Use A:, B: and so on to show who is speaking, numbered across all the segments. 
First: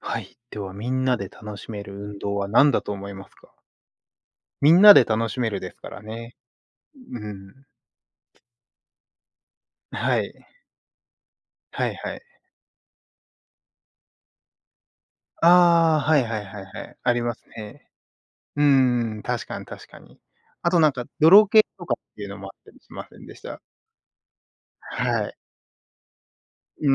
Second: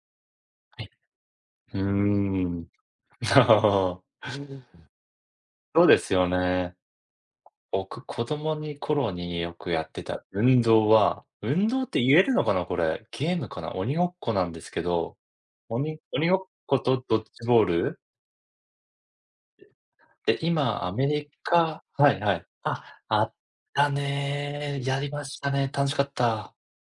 A: はい。では、みんなで楽し
B: う
A: める運動
B: ー
A: は
B: ん。
A: 何だと思いますか？みんなで楽しめるです
B: そう
A: か
B: で
A: ら
B: すよ
A: ね。
B: ね。
A: うん。
B: 僕、子供に頃によくやって
A: は
B: た
A: い。
B: 運動は、運動
A: は
B: っ
A: い
B: て
A: は
B: 言
A: い。
B: えるのかな、これ。ゲームかな、鬼ごっこなんですけど、
A: あ
B: 鬼
A: あ、はい
B: 鬼ご
A: は
B: っ
A: いはい
B: こ
A: はい。
B: と
A: あ
B: ド
A: り
B: ッ
A: ます
B: ジボー
A: ね。
B: ル？
A: うーん、確かに確かに。
B: で、
A: あと
B: 今
A: なん
B: ア
A: か、
B: メリ
A: 泥系
B: カ。
A: とか
B: は
A: っ
B: い
A: ていう
B: は
A: の
B: い。
A: もあったりし
B: あ、
A: ませ
B: あ
A: ん
B: っ
A: でした？
B: たねー。やりま
A: はい。
B: したね。楽しかった。
A: うー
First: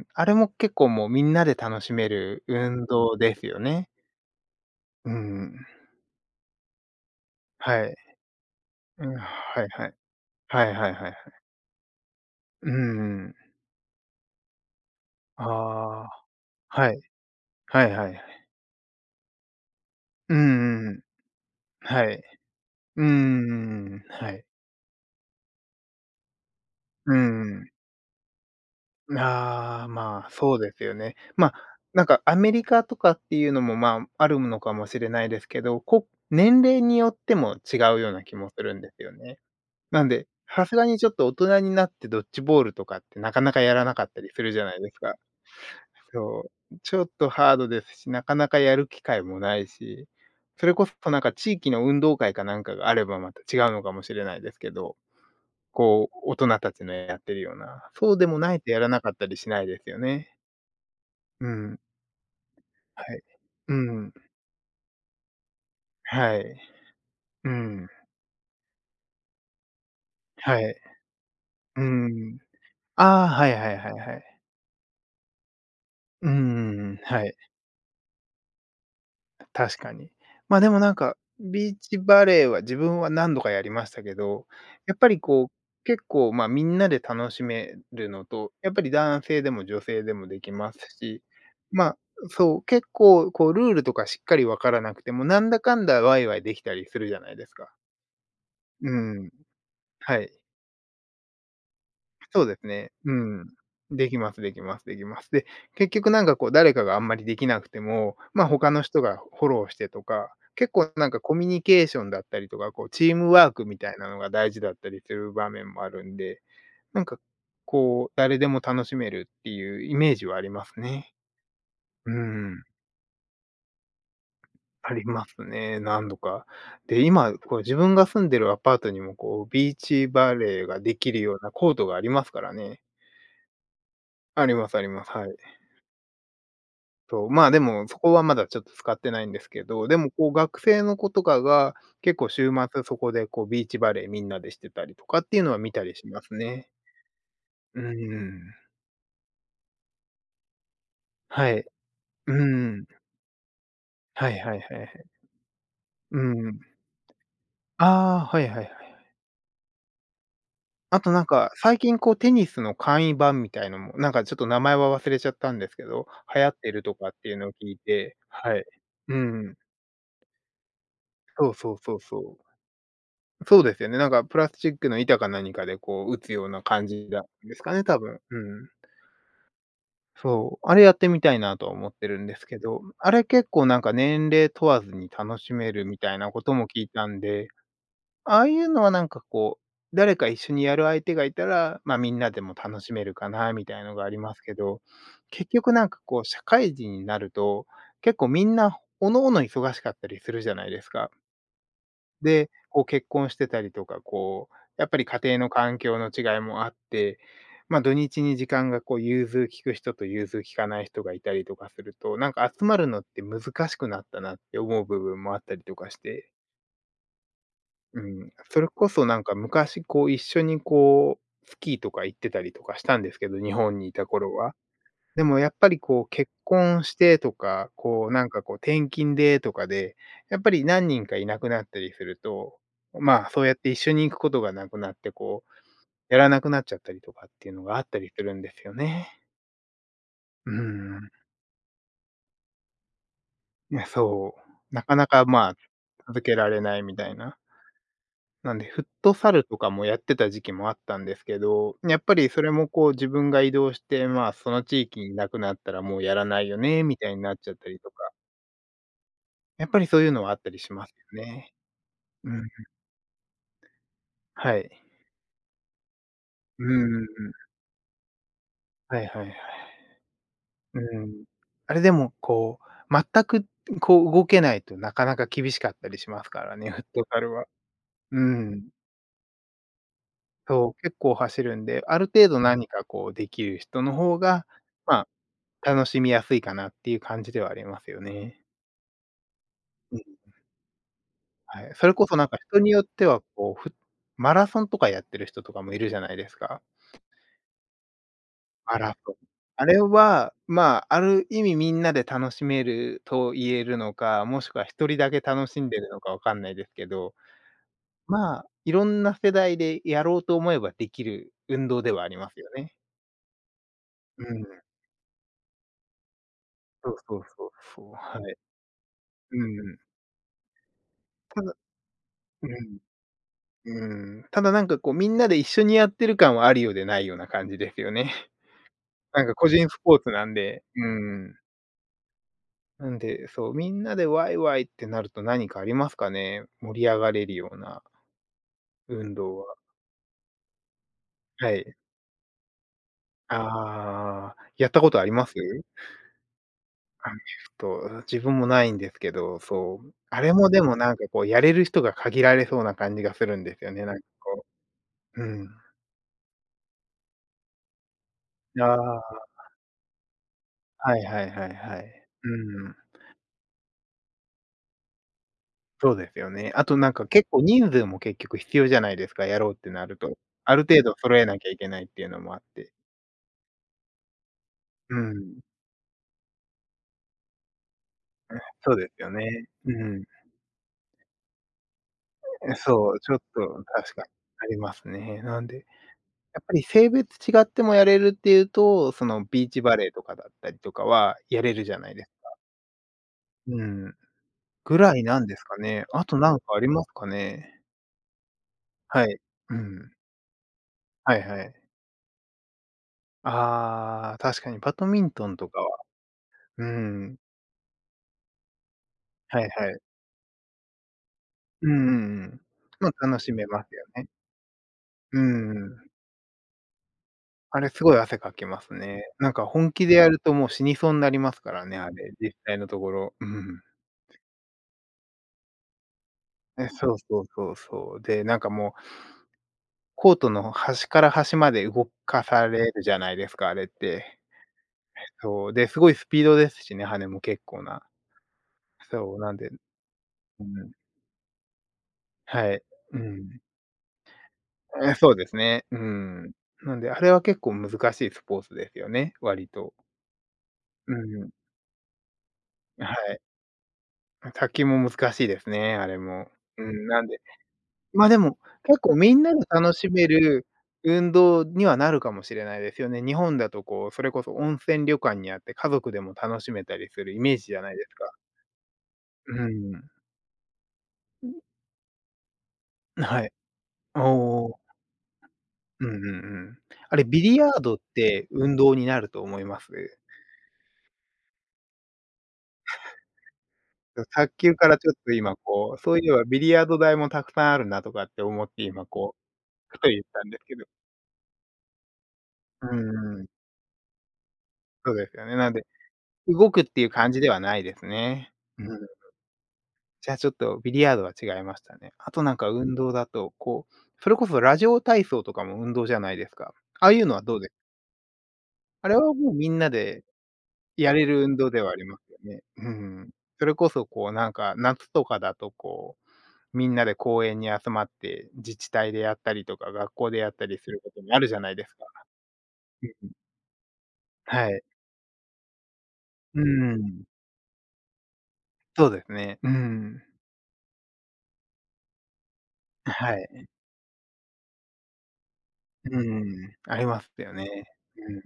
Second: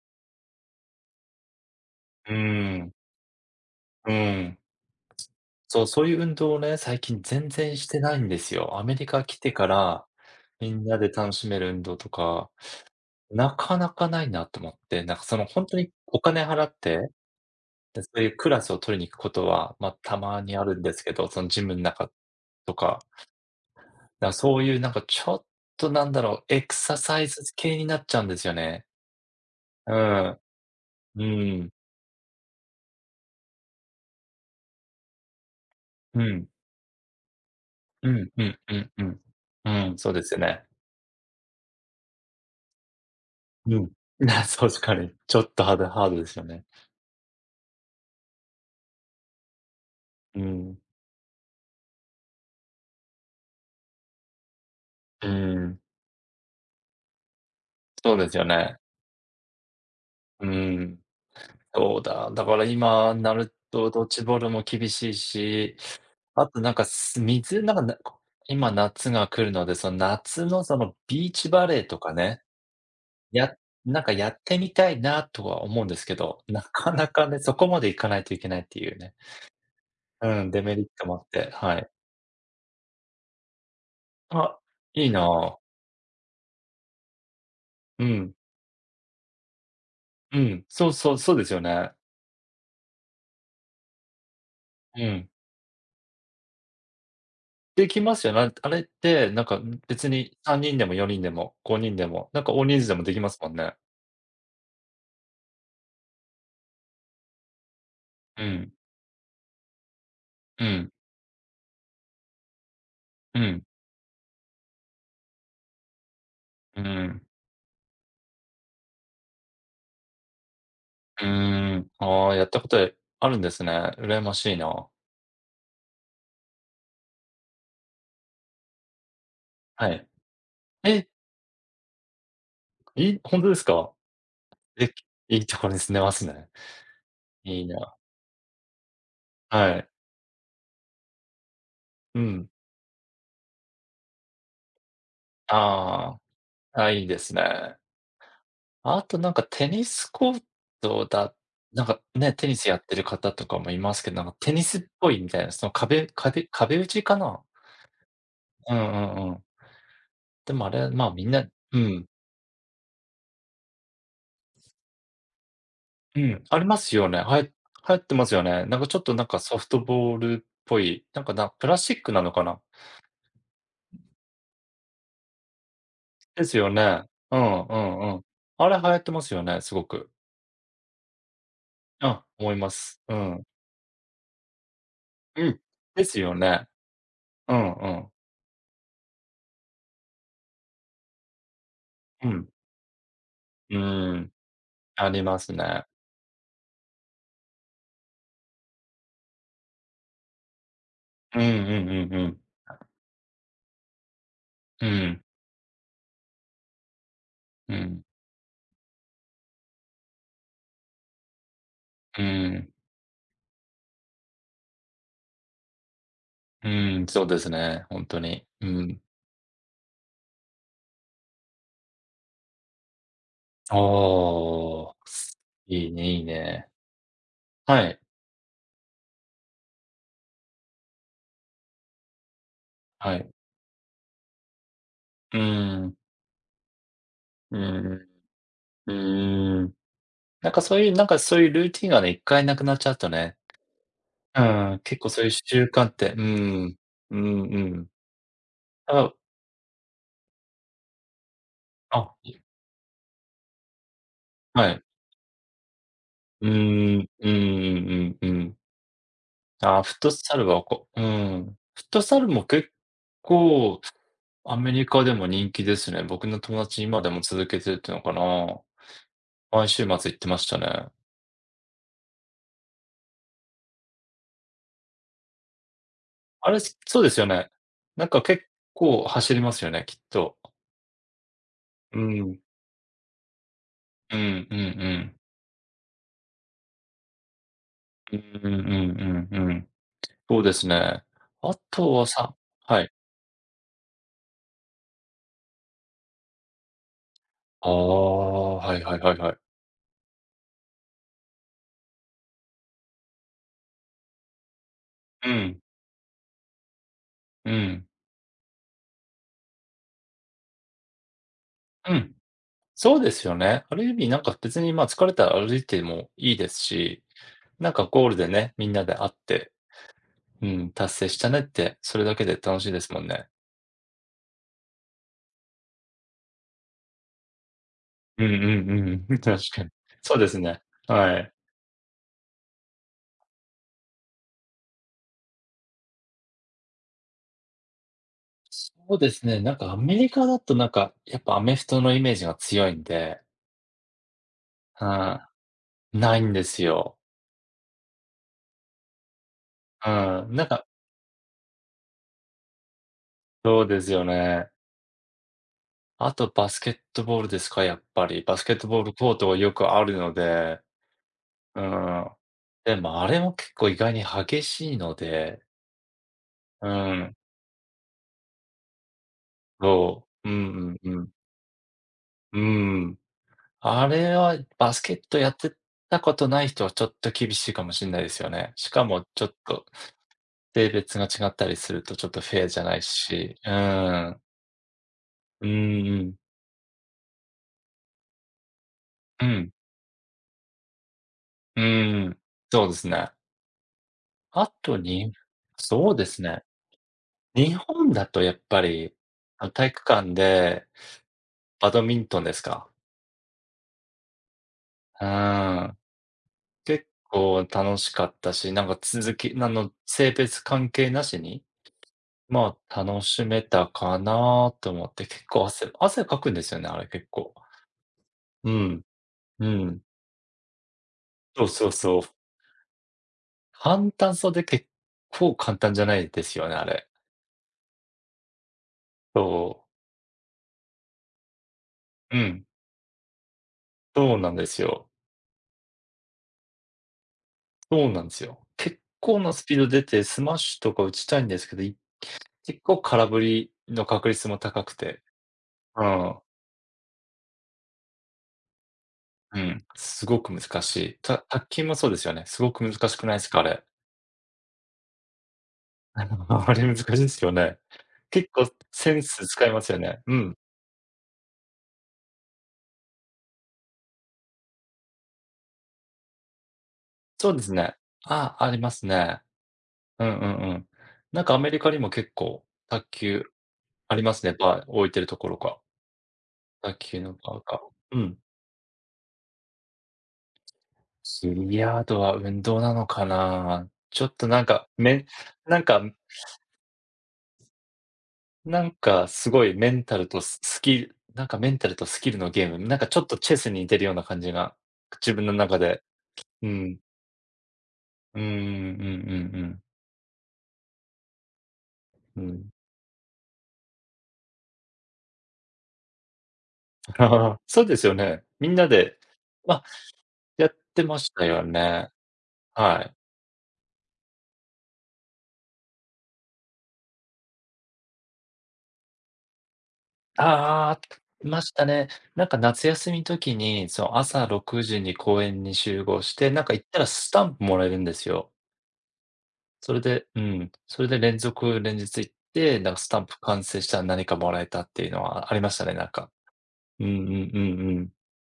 A: ん。あれも結構もうみんなで楽しめ
B: う
A: る運
B: ん、
A: 動ですよね。
B: うん。
A: うん。
B: そう、そういう運動をね、最近全然し
A: は
B: て
A: い。
B: ないんですよ。アメリ
A: うん、
B: カ来て
A: は
B: か
A: いはい。
B: ら、
A: は
B: み
A: い
B: ん
A: はい
B: なで
A: はいは
B: 楽
A: い。
B: しめる運動とか
A: うん。
B: なかなかないなと思って、なんかその
A: あ
B: ほんとにお
A: あ、
B: 金払っ
A: はい。
B: て、
A: はい
B: で、
A: は
B: そ
A: いは
B: う
A: い。
B: いうクラスを取りに行くことは、ま、た
A: うん
B: ま
A: う
B: にあるん
A: んう
B: で
A: ん。
B: すけど、そのジムん中
A: はい。
B: とか、
A: うんんはい。
B: そういうなんかちょっとなんだろう、エクサ
A: う
B: サイ
A: ん
B: ズ
A: ん。
B: 系になっちゃうんですよね。
A: ああ、
B: う
A: ま
B: ん。
A: あ、そうですよね。
B: う
A: まあ、
B: ーん。
A: なんかアメリカとかっていうのも、まあ、あるのかもしれないですけど、こ
B: うん。
A: 年齢によっても違う
B: う
A: ような
B: ん
A: 気
B: う
A: も
B: ん
A: す
B: う
A: るん
B: ん
A: で
B: う
A: すよ
B: ん。
A: ね。
B: うん、
A: なん
B: そうで
A: で、
B: すよね。
A: さすがにちょっと大人になってドッジボールとかってなかなかや
B: う
A: ら
B: ん。
A: なかった りするじゃな
B: 確
A: いで
B: か
A: す
B: に。
A: か。
B: ちょっとハードハードですよ
A: そ
B: ね。
A: う、ちょっとハードですし、なかなかやる機会もないし、
B: う
A: それ
B: ん。
A: こそなんか地域の運動会かなんかがあればまた違うのかもしれないですけど、
B: うーん。
A: こう、大人たちのやってるような、そ
B: そう
A: うで
B: です
A: も
B: よ
A: ないと
B: ね。
A: やらなかったりしないですよね。
B: うーん。
A: うん。
B: そうだ。だから
A: は
B: 今に
A: い。
B: なる
A: う
B: とドッ
A: ん。
B: ジボールも厳しいし、
A: は
B: あと
A: い。
B: なんか、
A: う
B: 水なんか、
A: ん。
B: 今夏が来るので、その夏
A: は
B: のそ
A: い。
B: のビーチバレ
A: う
B: ーとか
A: ん。
B: ね、
A: ああ、はい
B: や
A: はいはい
B: なんか
A: は
B: やっ
A: い。
B: てみたいなとは思うんですけ
A: うん
B: ど、な
A: うん
B: か
A: うん、
B: な
A: は
B: か
A: い。
B: ね、そこまでいかないといけないっていうね。
A: 確かに。
B: うん、
A: ま、
B: デ
A: で
B: メ
A: も
B: リッ
A: なん
B: トも
A: か、
B: あって、
A: ビー
B: はい。
A: チバレーは自分は何度かやりましたけど、
B: あ、
A: やっ
B: い
A: ぱ
B: い
A: りこう、
B: な。
A: 結構、ま、みんなで楽しめ
B: う
A: るの
B: ん、
A: と、やっぱり男性でも女性でも
B: う
A: でき
B: ん、
A: ます
B: そうそう、
A: し、
B: そうですよね。
A: ま、そう、結構こうルールとかしっかりわからなく
B: う
A: ても、
B: ん。
A: なんだかんだワイワイできたりするじゃないですか。
B: できますよね。あれっ
A: う
B: て
A: ん、
B: なんか別
A: はい。
B: に3人でも4人でも5人でも、な
A: そ
B: ん
A: う
B: か
A: で
B: 大
A: す
B: 人数
A: ね。
B: でも
A: う
B: できます
A: ん。
B: もんね。
A: できますできますできます。で、結局なんかこう誰かがあんまりできなくても、
B: う
A: ま、他
B: ん、
A: の人がフォローしてとか、
B: う
A: 結構
B: ん、
A: なんかコミュニケーションだったりとか、こうチーム
B: う
A: ワー
B: ん、
A: クみたいなのが大事だったりする場面もあるんで、
B: う
A: なんか
B: ん、
A: こう誰でも楽しめるっていうイメージはありますね。
B: うーん。
A: う
B: ああ、やった
A: ん、
B: ことあるんですね。羨ましいな。
A: ありますね、何度か。で、今こう自分が住んでるアパートにもこうビー
B: はい。
A: チバレーがで
B: え、
A: きるようなコートがありますからね。
B: ほんとですか？
A: ありますあ
B: え、
A: ります。はい。
B: いいところに住んでますね。
A: そう、まあ、で
B: いい
A: も、
B: な。
A: そこはまだちょっと使ってないんですけ
B: は
A: ど、
B: い。
A: でも、こう、学生の子とかが、結
B: う
A: 構
B: ん。
A: 週末そこで、こう、ビーチバレーみんなでしてたりとかっていうのは見たりし
B: あ
A: ますね。
B: あ、あ、いいですね。
A: うん。
B: あとなんかテニスコートだ。
A: はい。
B: なんかね、
A: う
B: テニスやっ
A: ん。
B: てる方とかもいますけど、なん
A: は
B: か
A: い
B: テ
A: はい
B: ニ
A: は
B: ス
A: い
B: っ
A: はい。
B: ぽいみたいな、その壁
A: う
B: 壁
A: ん。
B: 壁打ちかな？
A: ああ、はいはいは
B: うん
A: い。
B: うんうん。でもあれ、
A: あ
B: ま
A: と、
B: あ、
A: な
B: み
A: ん
B: んな
A: か、
B: う
A: 最近、
B: ん。
A: こう、テニスの簡易版みたいのも、なんか、ちょっと名前は忘れちゃったんですけど、
B: う
A: 流
B: ん、
A: 行っ
B: あり
A: て
B: ま
A: ると
B: すよ
A: かっ
B: ね。
A: ていう
B: 流
A: のを聞い
B: 行って
A: て
B: ますよ
A: は
B: ね。
A: い。
B: なんかちょっと
A: う
B: なんか
A: ん。
B: ソフトボールっぽい、なんか
A: そ
B: な
A: う
B: プ
A: そう
B: ラスチ
A: そう
B: ックなの
A: そ
B: か
A: う。
B: な？
A: そうですよね。なんかプラスチックの板か何かでこう打つ
B: で
A: よう
B: す
A: な
B: よ
A: 感
B: ね。
A: じなん
B: う
A: で
B: ん
A: す
B: う
A: かね、多
B: んう
A: 分。
B: ん。
A: う
B: あ
A: ん。
B: れ流行ってますよね、すごく。
A: そう、あれやってみたいなとは思っ
B: う
A: てる
B: ん、
A: んです
B: 思い
A: け
B: ま
A: ど、
B: す。
A: あ
B: う
A: れ
B: ん。
A: 結構なんか年齢問わずに楽
B: う
A: し
B: ん。
A: めるみ
B: で
A: た
B: す
A: いな
B: よ
A: こと
B: ね。
A: も聞いたんで、
B: うんうん。
A: ああいうのはなんかこう、誰か一緒にやる相手がいたら、ま、みん
B: う
A: なで
B: ん。
A: も楽しめるかなみ
B: う
A: たいのがあ
B: ー
A: り
B: ん、
A: ますけど、
B: ありま
A: 結
B: す
A: 局
B: ね。
A: なんかこう社会人になると、結構みんな各々忙しかったりするじゃないですか。
B: うんうんうんうん。
A: で、こう結婚してたりとか、こう、
B: う
A: やっぱり家
B: ん、
A: 庭の環境の違いもあって、
B: う
A: ま、土
B: ん、
A: 日に時間がこう融通きく人と融通きかない人がいたりとかすると、
B: う
A: なんか集
B: ん、
A: まるのって難しくなったなって思う部分もあったりとかして、
B: うん、そうですね、ほ
A: う
B: んと
A: ん、
B: に。
A: そ
B: う
A: れこ
B: ん。
A: そなんか昔こう一緒にこう、スキーとか行ってたりとかしたんですけど、日本にいた頃は。
B: ああ、
A: でもやっぱり
B: いい
A: こう
B: ねいい
A: 結
B: ね。
A: 婚してとか、
B: はい、
A: こうなんかこう転勤でとかで、やっぱり何人かいなくなったりすると、
B: は
A: まあ
B: い。
A: そうやって一緒に行くことがなくなって、
B: うー
A: こう、
B: ん、
A: やらなくなっちゃったりとかっていう
B: うー
A: のがあった
B: ん。
A: りするんですよ
B: うー
A: ね。
B: ん。な
A: う
B: んかそういう、なん
A: ん。
B: かそういうルーティンがね、一回なくなっちゃうとね、
A: いや、そ
B: う
A: う。
B: ん、
A: なか
B: 結
A: な
B: 構そ
A: か
B: ういう
A: まあ、
B: 習慣って、う
A: 続けられ
B: ん、
A: ないみたい
B: う
A: な。
B: んうん。
A: なんで、フッ
B: あ、
A: トサルとかもやってた時期もあったんですけど、やっ
B: あ、
A: ぱりそれもこう自分が移動して、まあその
B: はい。
A: 地域にいなくなったらもうやらな
B: う
A: いよね、み
B: ーん、
A: たいに
B: うんう
A: なっちゃったりとか。
B: んうんうん。
A: やっぱ
B: あ、
A: り
B: フッ
A: そうい
B: ト
A: うのはあ
B: サ
A: っ
B: ル
A: たり
B: は
A: しま
B: こ
A: す
B: うう
A: よね。
B: ん。フットサル
A: う
B: も
A: ん。
B: 結構ア
A: はい。
B: メリカでも人気ですね。僕の友
A: うん
B: 達
A: う
B: 今
A: んう
B: でも続
A: ん。
B: けてるっていうのかな。
A: はいはいは
B: 毎
A: い。
B: 週末行ってました
A: う
B: ね。
A: ん。あれでも、こう、全くこう動けないとなかなか厳しかったりしますか
B: あ
A: ら
B: れ、
A: ね、フッ
B: そう
A: ト
B: で
A: サ
B: すよ
A: ルは。
B: ね。なん
A: う
B: か結
A: ん。
B: 構走りますよね、きっと。
A: そう、結構走るんで、
B: う
A: ある
B: ん、う
A: 程
B: ん
A: 度何かこうできる人の
B: う
A: 方
B: ん
A: が、
B: う
A: ま
B: ん。
A: あ、楽しみやすいかなっていう感じではありますよ
B: う
A: ね。
B: んうんうんうん、
A: うん。
B: そうですね。あ
A: はい。そ
B: と
A: れ
B: は
A: こそなん
B: さ
A: か人によ
B: は
A: っ
B: い。
A: ては、こう、マラソンとかやってる人とかもいるじゃないですか。
B: ああ、は
A: マ
B: いは
A: ラ
B: い
A: ソ
B: は
A: ン。
B: いはい。
A: あれは、まあ、ある意味みんなで楽しめると言えるのか、もしくは一人だけ
B: う
A: 楽
B: ん、
A: しんでるのかわかんないですけど、
B: うん、
A: まあ、いろんな世代でやろうと思えばできる運動で
B: う
A: はあ
B: ん。
A: りますよね。
B: そうですよね。ある意味なん
A: う
B: か
A: ん、
B: 別に、ま、疲れたら歩いてもいいです
A: そう
B: し、
A: そうそう
B: なん
A: そ
B: か
A: う、
B: ゴール
A: は
B: で
A: い。
B: ね、みんなで会って、
A: うん。
B: うん、達成したね
A: た
B: っ
A: だ
B: て、それだけで
A: う
B: 楽しい
A: ん
B: ですもんね。
A: うん。ただなんかこうみんなで一緒にやってる感はあるようでないような感じですよね。
B: うんうんうん。確
A: なん
B: か
A: か個人
B: に。
A: スポーツ
B: そう
A: な
B: で
A: ん
B: すね。
A: で、う
B: はい。
A: ん。なんで、そう、みんなでワイワイってなると何かありますかね？盛り上がれるような
B: そうで
A: 運
B: す
A: 動
B: ね、な
A: は。
B: んかアメリカだとなんか、やっぱア
A: は
B: メフ
A: い。
B: トのイメージが強いんで、
A: ああ、やった
B: う
A: ことあります？
B: ん、ないんですよ。
A: アメフト、自分もないんですけど、そ
B: う
A: う、あれ
B: ん、なん
A: もで
B: か
A: もなんかこうやれる人が限られそうな感じがするんで
B: そ
A: す
B: う
A: よ
B: で
A: ね、
B: す
A: なん
B: よ
A: かこ
B: ね。
A: う。うん。
B: あとバスケットボールですか、やっぱり。バスケッ
A: あ
B: トボールコート
A: あ、
B: がよくあるので、
A: はいはいはい
B: う
A: はい。
B: ん。
A: う
B: で
A: ん、
B: もあれも結構意外に激しいので、
A: そうですよね。あ
B: う
A: となんか
B: ん、
A: 結構人数も結局必要じゃないですか、やろうってなる
B: そ
A: と。
B: う。う
A: ある
B: ん
A: 程
B: うん
A: 度
B: うん。
A: 揃えなきゃいけないっていうのもあ
B: う
A: って。
B: ん。あれはバスケ
A: う
B: ットやっ
A: ん。
B: てたことない人はちょっと厳しいかもしれないですよね。し
A: そう
B: か
A: です
B: も
A: よ
B: ちょっ
A: ね。
B: と
A: うん。
B: 性別が違ったりするとちょっとフェアじゃない
A: そう、ちょっ
B: し、
A: と
B: う
A: 確かに
B: ん。
A: ありますね。な
B: う
A: ん
B: ん
A: で、
B: うん。
A: やっぱり性別違ってもやれるっていうと、そ
B: う
A: のビー
B: ん、
A: チバレーとかだったりとかはやれ
B: う
A: るじゃないです
B: ん。そうですね。
A: うん。
B: あと
A: ぐらい
B: に
A: なんですかね。
B: そうで
A: あと
B: す
A: なん
B: ね。
A: かありますか
B: 日
A: ね？
B: 本だとやっぱり、
A: はい。
B: あの、
A: う
B: 体育
A: ん。
B: 館で
A: はいはい。
B: バドミントンですか。
A: ああ、確かにバドミ
B: う
A: ントンとか
B: ーん。
A: はう
B: 結
A: ん。
B: 構楽しかったし、なんか続き
A: は
B: あ
A: いは
B: の、
A: い。
B: 性別関係なしに、
A: うんうんうん。
B: まあ、
A: ま、
B: 楽
A: 楽
B: し
A: し
B: め
A: めま
B: た
A: すよ
B: か
A: ね。
B: なと思って、
A: う
B: 結構
A: んう
B: 汗
A: ん。
B: 汗かくんですよね、あれ結構。
A: あれすごい汗かき
B: う
A: ます
B: ん、
A: ね。なんか
B: う
A: 本
B: ん。
A: 気でやるともう死にそうになります
B: そう
A: から
B: そう
A: ね、あ
B: そう。
A: れ、実際のところ。うん。
B: 簡単そうで結構簡単じゃないですよね、あ
A: え、
B: れ。
A: そうそうそうそう。で、なんかもう
B: そう。
A: コートの端から端まで動
B: う
A: か
B: ん、
A: されるじゃないですか、あれっ
B: そ
A: て。
B: うなんですよ。
A: そう、で、すごいスピードですしね、羽も結構な。
B: そうなんですよ。結
A: そう、
B: 構な
A: なん
B: ス
A: で
B: ピード出てスマッ
A: う
B: シュ
A: ん、
B: とか打ちたいんですけど
A: は
B: 結
A: い。
B: 構
A: う
B: 空振
A: ん。
B: りの確率も高く
A: え、
B: て、
A: そうですね。う
B: うん、
A: ん。なんで、あれは結構難しいスポーツですよね、
B: う
A: 割
B: ん、
A: と。
B: すごく難し
A: う
B: い。
A: ん。
B: 卓球もそうですよね。すごく難
A: は
B: しくないで
A: い。
B: すか、あれ。
A: 卓球も難しいですね、あれも。
B: あれ
A: う
B: 難しい
A: ん、なん
B: で
A: で
B: すよね。
A: ま、で
B: 結
A: も、
B: 構
A: 結
B: セ
A: 構
B: ン
A: みん
B: ス
A: なで
B: 使います
A: 楽
B: よ
A: し
B: ね。
A: め
B: うん、
A: る運動にはなるかもしれないですよね。日本だとこう、それこそ温泉旅館にあって、家族でも楽しめたりするイ
B: そ
A: メ
B: う
A: ー
B: で
A: ジ
B: す
A: じゃな
B: ね。
A: いですか。
B: ああ、ありますね。
A: うん。
B: うんうんうん。なんかアメリカにも結構卓球
A: はい。
B: ありますね、
A: おお
B: バー置いてるところが。
A: うんうんうん。
B: 卓
A: あ
B: 球
A: れ、
B: の
A: ビリ
B: バー
A: ヤ
B: が。
A: ードっ
B: うん。
A: て運動になると思います？
B: ビリヤードは運動なのかな。ちょっと
A: 卓
B: なん
A: 球か
B: か、
A: らちょっと今
B: なん
A: こう、
B: か
A: そういえばビリヤード台もたくさんあるなとかって思っ
B: な
A: て
B: ん
A: 今
B: か
A: こう、
B: すごいメ
A: ふ
B: ン
A: と
B: タ
A: 言っ
B: ルと
A: たんで
B: ス
A: すけ
B: ス
A: ど。
B: キルなんかメンタルとスキルのゲーム、
A: う
B: なんかちょっと
A: んうん。
B: チェスに似てるような感じが、
A: そうで
B: 自
A: す
B: 分
A: よ
B: の
A: ね。なん
B: 中
A: で、
B: で。う
A: 動くっ
B: ん。
A: ていう感じではないです
B: うんうん
A: ね。うん。
B: うん
A: じゃあ、ちょっとビリヤードは違いましたね。あ
B: う
A: と
B: んうん。う
A: なんか
B: ん。
A: 運動だと、こう、それこそラジオ体操とかも運動じゃないですか。ああいうのはど うです、
B: そうですよね。みんな
A: あれ
B: で、
A: はもうみ
B: ま
A: ん
B: あ、
A: なで
B: やって
A: や
B: ま
A: れ
B: し
A: る
B: た
A: 運
B: よ
A: 動ではあり
B: ね。
A: ますよね。う
B: はい。
A: ん。それこそこうなんか、夏とかだとこう、みんなで公園に集まって自治体でやったりとか、学校でやったりす
B: ああ、
A: ることもある
B: い
A: じゃ
B: ま
A: な
B: し
A: い
B: た
A: ですか。
B: ね。なんか夏
A: う
B: 休み
A: ん。
B: 時に、その朝
A: は
B: 6
A: い。
B: 時に公園に集合して、
A: う
B: なんか行ったら
A: ん。
B: スタンプもらえるんですよ。
A: そうですね。う
B: それ
A: ん。
B: でうん、それで連続連日行って、なんかスタン
A: は
B: プ完
A: い。
B: 成したら何かもらえたっていうのはありましたね、なん
A: う
B: か。
A: ん。あ
B: う
A: り
B: んう
A: ま
B: ん
A: す
B: うんう
A: よね。
B: ん。
A: うん。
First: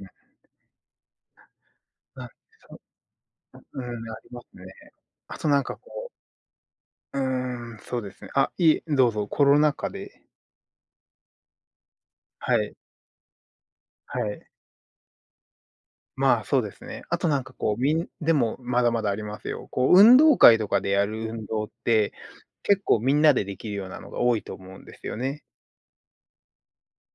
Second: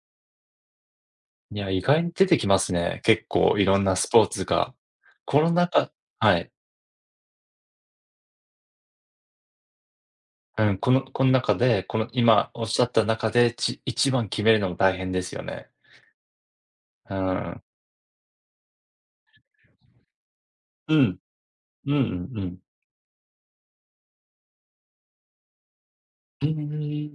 B: いや、意外に
A: ま
B: 出
A: あ、
B: てきます
A: そう。
B: ね。結構いろ
A: う
B: んなス
A: ん、あ
B: ポー
A: りま
B: ツ
A: すね。
B: が。
A: あ
B: こ
A: と
B: の
A: なんか
B: 中
A: こ
B: はい。
A: う、うーん、そうですね。あ、いい、どうぞ、コロナ禍で、
B: うん、この中で、この今
A: は
B: おっ
A: い、
B: しゃった中で、一
A: は
B: 番決
A: い。
B: めるのも大変ですよね。
A: まあ、そうですね。
B: う
A: あとなんか
B: ん。
A: こう、でもまだまだありますよ。こう、運動会とかで
B: う
A: や
B: ん。
A: る運動っ
B: うんう
A: て、
B: んうん。
A: 結構みんなでできるようなのが多いと思うんですよね。
B: うー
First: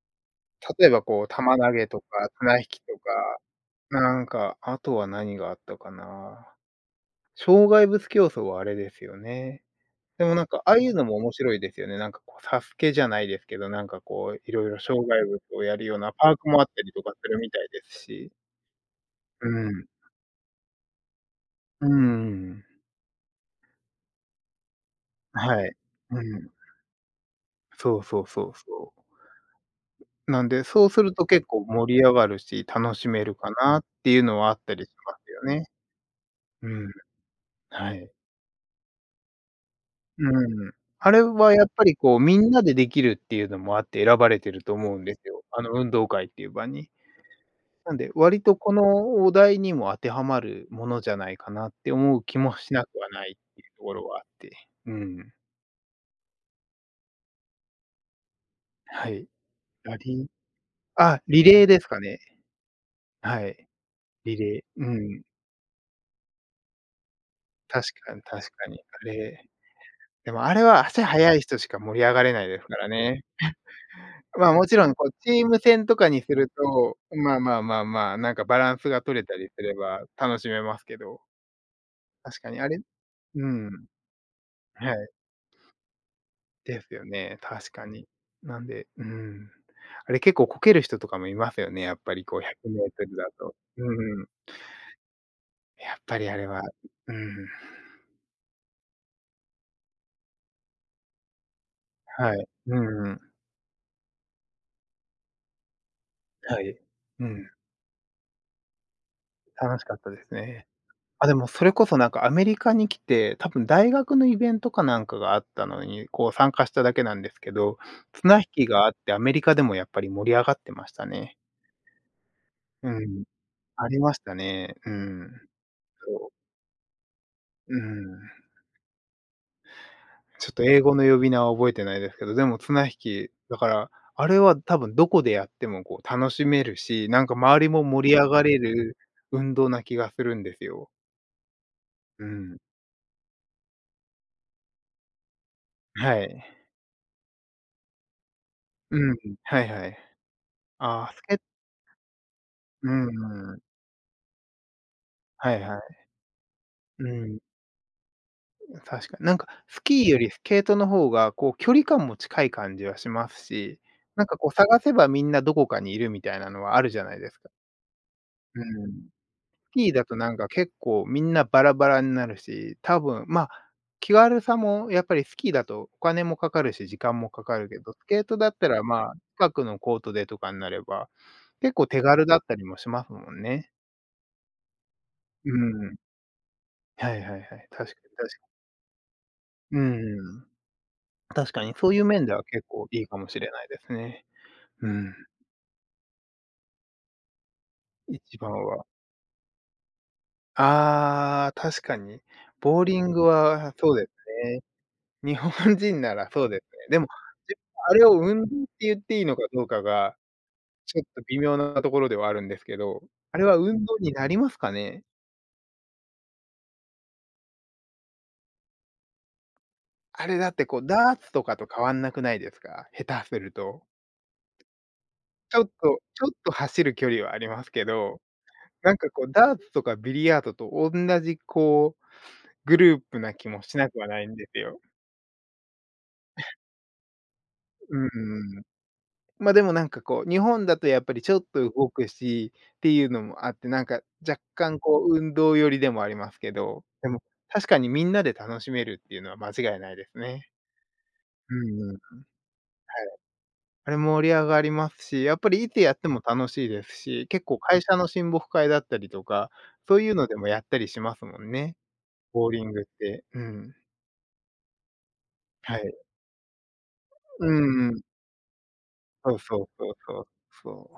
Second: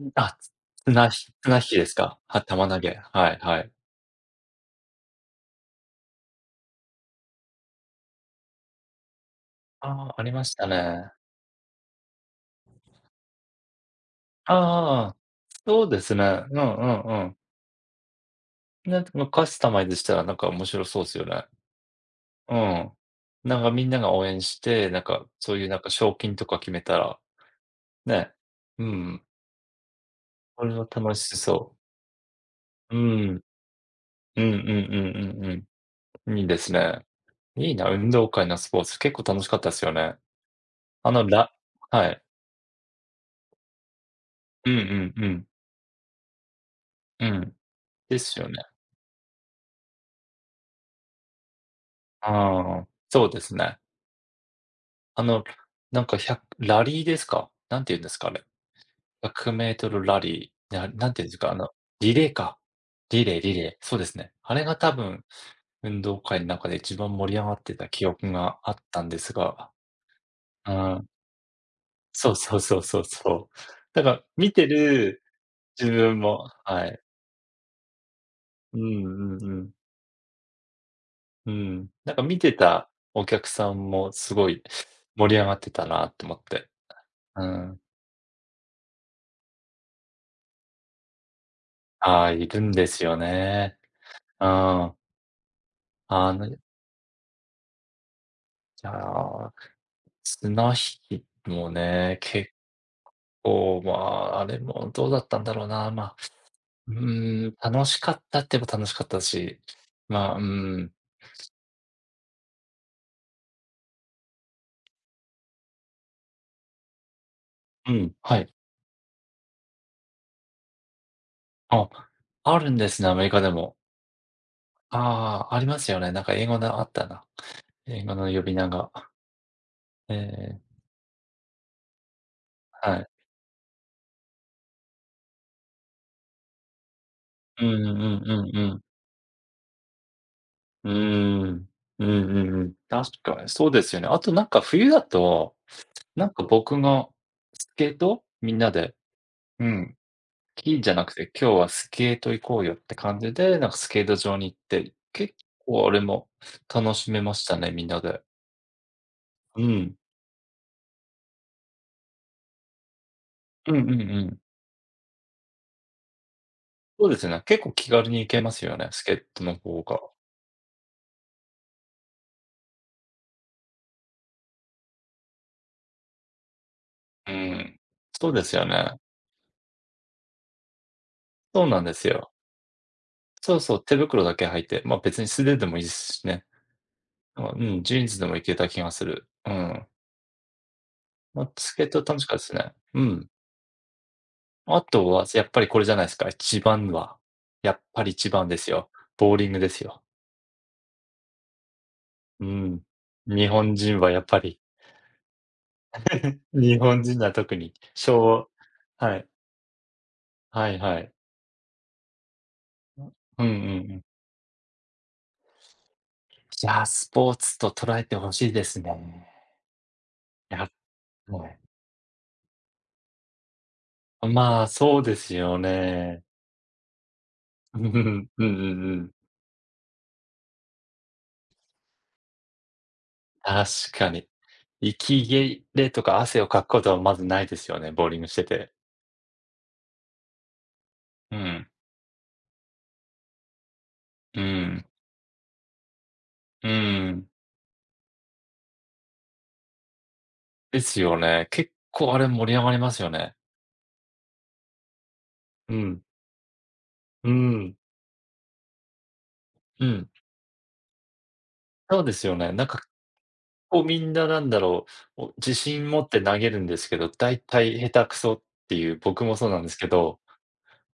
B: ん、
A: 例えば
B: 綱
A: こう、
B: ひ綱
A: 玉
B: 引
A: 投
B: きで
A: げ
B: す
A: と
B: か？
A: か綱引
B: 玉投
A: きと
B: げ、はい
A: か、
B: はい。
A: なんか、あとは何があったかな。障害物競争はあれですよね。
B: ああ、あ
A: で
B: り
A: も
B: ま
A: なん
B: し
A: か、
B: た
A: ああいうの
B: ね。
A: も面白いですよね。なんかこう、サスケじゃないですけど、なんかこう、い
B: あ
A: ろいろ障
B: あ、
A: 害物をや
B: そ
A: る
B: う
A: よう
B: で
A: な
B: すね。
A: パーク
B: うんう
A: もあったりとか
B: んう
A: す
B: ん。
A: るみたいですし。
B: ね、でもカ
A: う
B: スタマ
A: ん。
B: イズしたらなんか面白そうですよね。
A: う
B: う
A: ん。
B: ん。なんかみんなが応援して、なんかそうい
A: は
B: う
A: い。
B: なんか賞
A: う
B: 金と
A: ん。
B: か決めたら、
A: そうそう
B: ね、
A: そう
B: う
A: そう。
B: ん、
A: なんで、
B: これは
A: そうする
B: 楽
A: と
B: し
A: 結構
B: そう。
A: 盛り上がるし、楽
B: う
A: しめる
B: ん。
A: かなっていうの
B: う
A: は
B: んう
A: あ
B: ん
A: ったりします
B: う
A: よ
B: んうん
A: ね。
B: うん。いいで
A: う
B: す
A: ん。
B: ね。いいな、
A: は
B: 運
A: い。
B: 動会のスポーツ、結構楽しかったですよね。
A: うん。
B: あ
A: あれ
B: の、ら
A: はやっぱり
B: は
A: こう、
B: い。
A: みんなでできるっていうのもあって選ばれてる
B: う
A: と
B: んう
A: 思うんで
B: んう
A: すよ。
B: ん。
A: あの運動会っていう場に。
B: うん。
A: なんで、
B: です
A: 割
B: よね。
A: とこのお題にも当てはまるものじゃないかなって思う気もし
B: あ
A: な
B: あ、
A: くは
B: そ
A: な
B: う
A: い
B: で
A: っ
B: す
A: ていう
B: ね。
A: ところはあって。う
B: あ
A: ん。
B: の、なんか1ラリーですか？なんて言うんですかね
A: はい。ラ
B: 100m
A: リ
B: ラ
A: ン
B: リー、なん
A: あ、
B: ていうんです
A: リ
B: か、あ
A: レー
B: の、
A: ですか
B: リ
A: ね。
B: レーか。リレー
A: は
B: リ
A: い。
B: レー、そうですね。
A: リ
B: あ
A: レー。
B: れが
A: う
B: 多
A: ん。
B: 分、運動会の中で一番盛り上がって
A: 確
B: た記
A: かに
B: 憶
A: 確
B: が
A: か
B: あっ
A: に。
B: た
A: あ
B: んです
A: れ、
B: が、
A: でもあれ
B: う
A: は足
B: ん、
A: 速い人しか盛り上が
B: そ
A: れ
B: う
A: ない
B: そう
A: ですか
B: そう
A: ら
B: そう
A: ね。
B: そう。だから
A: ま
B: 見
A: あ、も
B: て
A: ちろんこう
B: る
A: チーム戦
B: 自
A: とか
B: 分
A: にす
B: も
A: る
B: は
A: と、
B: い。
A: まあまあまあまあ、なんかバラ
B: う
A: ンスが
B: ん
A: 取れた
B: うん
A: り
B: う
A: す
B: ん。
A: れば楽しめますけど、
B: うん。なんか見
A: 確か
B: て
A: にあれ、
B: たお客
A: う
B: さ
A: ん。
B: んもすごい
A: はい。
B: 盛り上がってたなと思って。
A: ですよね、
B: う
A: 確
B: ん。
A: かに。なんで、うん。あれ結構こける人とかもいますよね、やっぱ
B: あ
A: り
B: あ、
A: こう
B: い
A: 100
B: る
A: メ
B: んで
A: ー
B: す
A: ト
B: よ
A: ルだと。
B: ね。
A: うん。
B: うん。
A: やっぱり
B: あ
A: あ
B: の、
A: れ
B: い
A: は、うん。
B: や綱引きもね、
A: はい。
B: 結
A: うんうん。
B: 構、まあ、あれもどうだったんだろうな。まあ、
A: はい。
B: う
A: う
B: ー
A: ん、
B: ん、楽しかったって言えば楽しかったし、
A: 楽しかったで
B: ま
A: す
B: あ、うー
A: ね。
B: ん、
A: あ、でもそれこそなんかアメリカに来て、多分大学のイベントかなんかがあったのに、こう参加しただけなんですけど、
B: うん、は
A: 綱引
B: い。
A: きがあってアメリカでもやっぱり盛り上がってましたね。
B: あ、あるんで
A: う
B: すね、アメ
A: ん。
B: リカでも。
A: ありましたね。うん。
B: ああ、ありますよね。なん
A: そう。
B: か英語であったな。
A: う
B: 英語
A: ん。
B: の呼び名が。え
A: ちょっ
B: え、
A: と英語の呼び名は覚えてないですけど、でも綱引
B: はい。
A: き、だから、あれは多分どこでやってもこう楽しめるし、なんか周
B: うん
A: りも
B: う
A: 盛り上
B: ん
A: が
B: うん
A: れ
B: うん。
A: る運動な気がするんですよ。
B: うんうーん。う
A: う
B: んう
A: ん。
B: んうん。確かにそうですよね。あとなんか冬だと、
A: は
B: なんか
A: い。
B: 僕がスケートみんなで、
A: うん、は
B: う
A: いは
B: ん。
A: い。
B: 木じゃ
A: あ
B: なく
A: あ、
B: て、今日はスケート行こうよっ
A: う
B: て
A: ん
B: 感じ
A: う
B: で、
A: ん。
B: なんかスケート場に行って、結
A: はいは
B: 構あ
A: い。
B: れも楽
A: う
B: しめま
A: ん、
B: したね、みんなで。
A: 確かに。なんか
B: う
A: ス
B: ん。
A: キーよりスケートの方がこう距離感も近い感じはします
B: うん
A: し、
B: うんう
A: なんか
B: ん。
A: こう探せばみんなどこかにいるみたいなのはあるじゃ
B: そう
A: な
B: で
A: い
B: す
A: です
B: ね、
A: か。
B: 結構気軽に行けますよ
A: う
B: ね、
A: ん。
B: スケートの方が。
A: だとなんか結構みんなバラバラになるし、多分、ま、気軽さもやっぱりスキーだとお金もかかるし、時間も
B: う
A: かかる
B: ん。
A: けど、スケー
B: そう
A: ト
B: で
A: だ
B: す
A: っ
B: よ
A: たら、
B: ね。
A: まあ、近くのコートでとかになれば、
B: そう
A: 結
B: なん
A: 構
B: で
A: 手
B: す
A: 軽
B: よ。
A: だったりもしますもん
B: そう
A: ね。
B: そう、手袋だけ履いて、ま、別に素
A: う
B: 手でもいいで
A: ん。
B: すしね。
A: はいはい
B: ま、
A: は
B: う
A: い。
B: ん、
A: 確
B: ジ
A: か
B: ーン
A: に
B: ズでも
A: 確
B: い
A: か
B: けた気がする。う
A: に。う
B: ん。
A: ん。
B: ま、
A: 確か
B: ス
A: に
B: ケ
A: そ
B: ー
A: うい
B: ト
A: う
B: 楽し
A: 面で
B: かった
A: は
B: です
A: 結
B: ね。
A: 構い
B: う
A: いかも
B: ん。
A: しれないですね。
B: あ
A: う
B: と
A: ん、
B: は、やっぱりこれじゃないすか、一番は、やっぱり一
A: 一
B: 番
A: 番
B: です
A: は。
B: よ、ボウリングですよ。
A: ああ、確かに。
B: うん。
A: ボーリング
B: 日
A: は
B: 本
A: そ
B: 人
A: うで
B: は
A: す
B: やっぱり、
A: ね。日本人ならそうです
B: 日
A: ね。で
B: 本
A: も、
B: 人は特
A: 自
B: に、
A: 分あれを運動って言っ
B: は
A: ていい
B: い、
A: のかどうかが、
B: はい
A: ち
B: は
A: ょっ
B: い。
A: と微妙なところではあるんですけど、あ
B: う
A: れ
B: んうん
A: は運
B: う
A: 動
B: ん。
A: になりますかね？
B: いや、スポーツと捉えてほしいですね。
A: あれだっ
B: や
A: て
B: っ
A: こうダーツと
B: は
A: か
B: い。
A: と変わんなくないですか？下手すると。
B: まあ、そうですよ
A: ちょっと
B: ね。
A: ちょっと走る距離はあります
B: うん
A: け
B: う
A: ど、
B: んうん
A: な
B: う
A: んか
B: ん。
A: こうダーツとかビリヤードとおんなじこう、グループな気も
B: 確
A: しなくは
B: か
A: ない
B: に。
A: んですよ。
B: 息切れとか汗をかくことはまずないですよね、
A: うん
B: ボウリングして
A: うん。
B: て。
A: ま、でもなんかこう、日本だとやっぱりち
B: う
A: ょっと
B: ん、
A: 動くしっていうのもあって、なんか若
B: う
A: 干
B: ん、
A: こう運動寄りでもありますけ
B: う
A: ど、でも
B: ん。
A: 確かにみんなで楽しめるっていうのは間違いないですね。
B: ですよね。
A: う
B: 結
A: んうん。はい。
B: 構あれ盛り上がりますよね。
A: あれ盛り上がりますし、やっぱりい
B: う
A: つやっ
B: ん、
A: ても楽しいですし、
B: う
A: 結構
B: ん、
A: 会社の親睦会だったりとか、
B: う
A: そう
B: ん。
A: いうのでもやったりしますもんね。
B: そうですよ
A: ボ
B: ね。
A: ーリ
B: なん
A: ング
B: か
A: って。うん。
B: こうみんななんだろう、お自
A: は
B: 信
A: い。
B: 持って投げるんですけど、大
A: う
B: 体下
A: んうん。
B: 手くそっていう、僕も
A: そう
B: そうなん
A: そ
B: で
A: う
B: すけ
A: そう
B: ど、
A: そうそう。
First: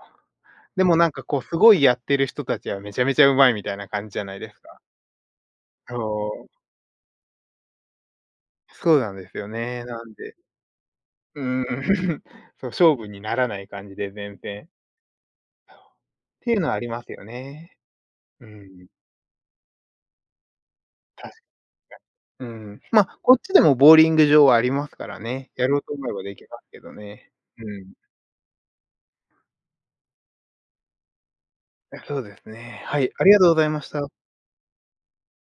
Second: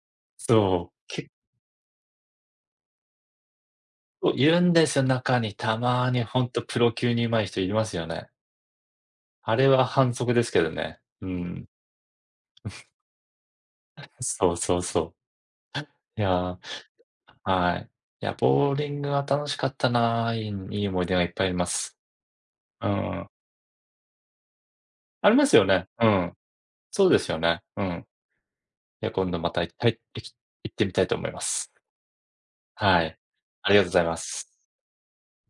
A: で
B: そう、
A: もなんか
B: 結
A: こうすごいやってる人たちはめちゃめちゃうまいみたいな感じじゃ
B: 構
A: ない
B: い
A: です
B: るん
A: か。
B: ですよ、中にた
A: そ
B: まにほん
A: う、
B: とプロ級に上手い人いますよね。
A: そうなんですよ
B: あれ
A: ね。
B: は
A: な
B: 反
A: ん
B: 則
A: で
B: ですけどね。う
A: う
B: ん。
A: ーん、そう、勝負にならない感じで全
B: そう
A: 然。
B: そうそう。い
A: ってい
B: や、
A: うのはありますよ
B: は
A: ね。
B: い。いや、
A: う
B: ボウ
A: ん、
B: リングは楽しかったな、いい思い出がい
A: 確
B: っぱいあり
A: か
B: ます。
A: に。うん。
B: う
A: まあ、
B: ん。
A: こっちでもボーリング場はありますから
B: ありま
A: ね。
B: すよ
A: やろう
B: ね。
A: と
B: う
A: 思えば
B: ん。
A: できますけど
B: そうで
A: ね。
B: すよね。
A: う
B: う
A: ん。
B: ん。いや、今度また、いい、行ってみたいと思います。
A: そうですね。は
B: は
A: い、
B: い。
A: ありがとうござ
B: あ
A: い
B: りが
A: ま
B: とう
A: し
B: ござい
A: た。
B: ます。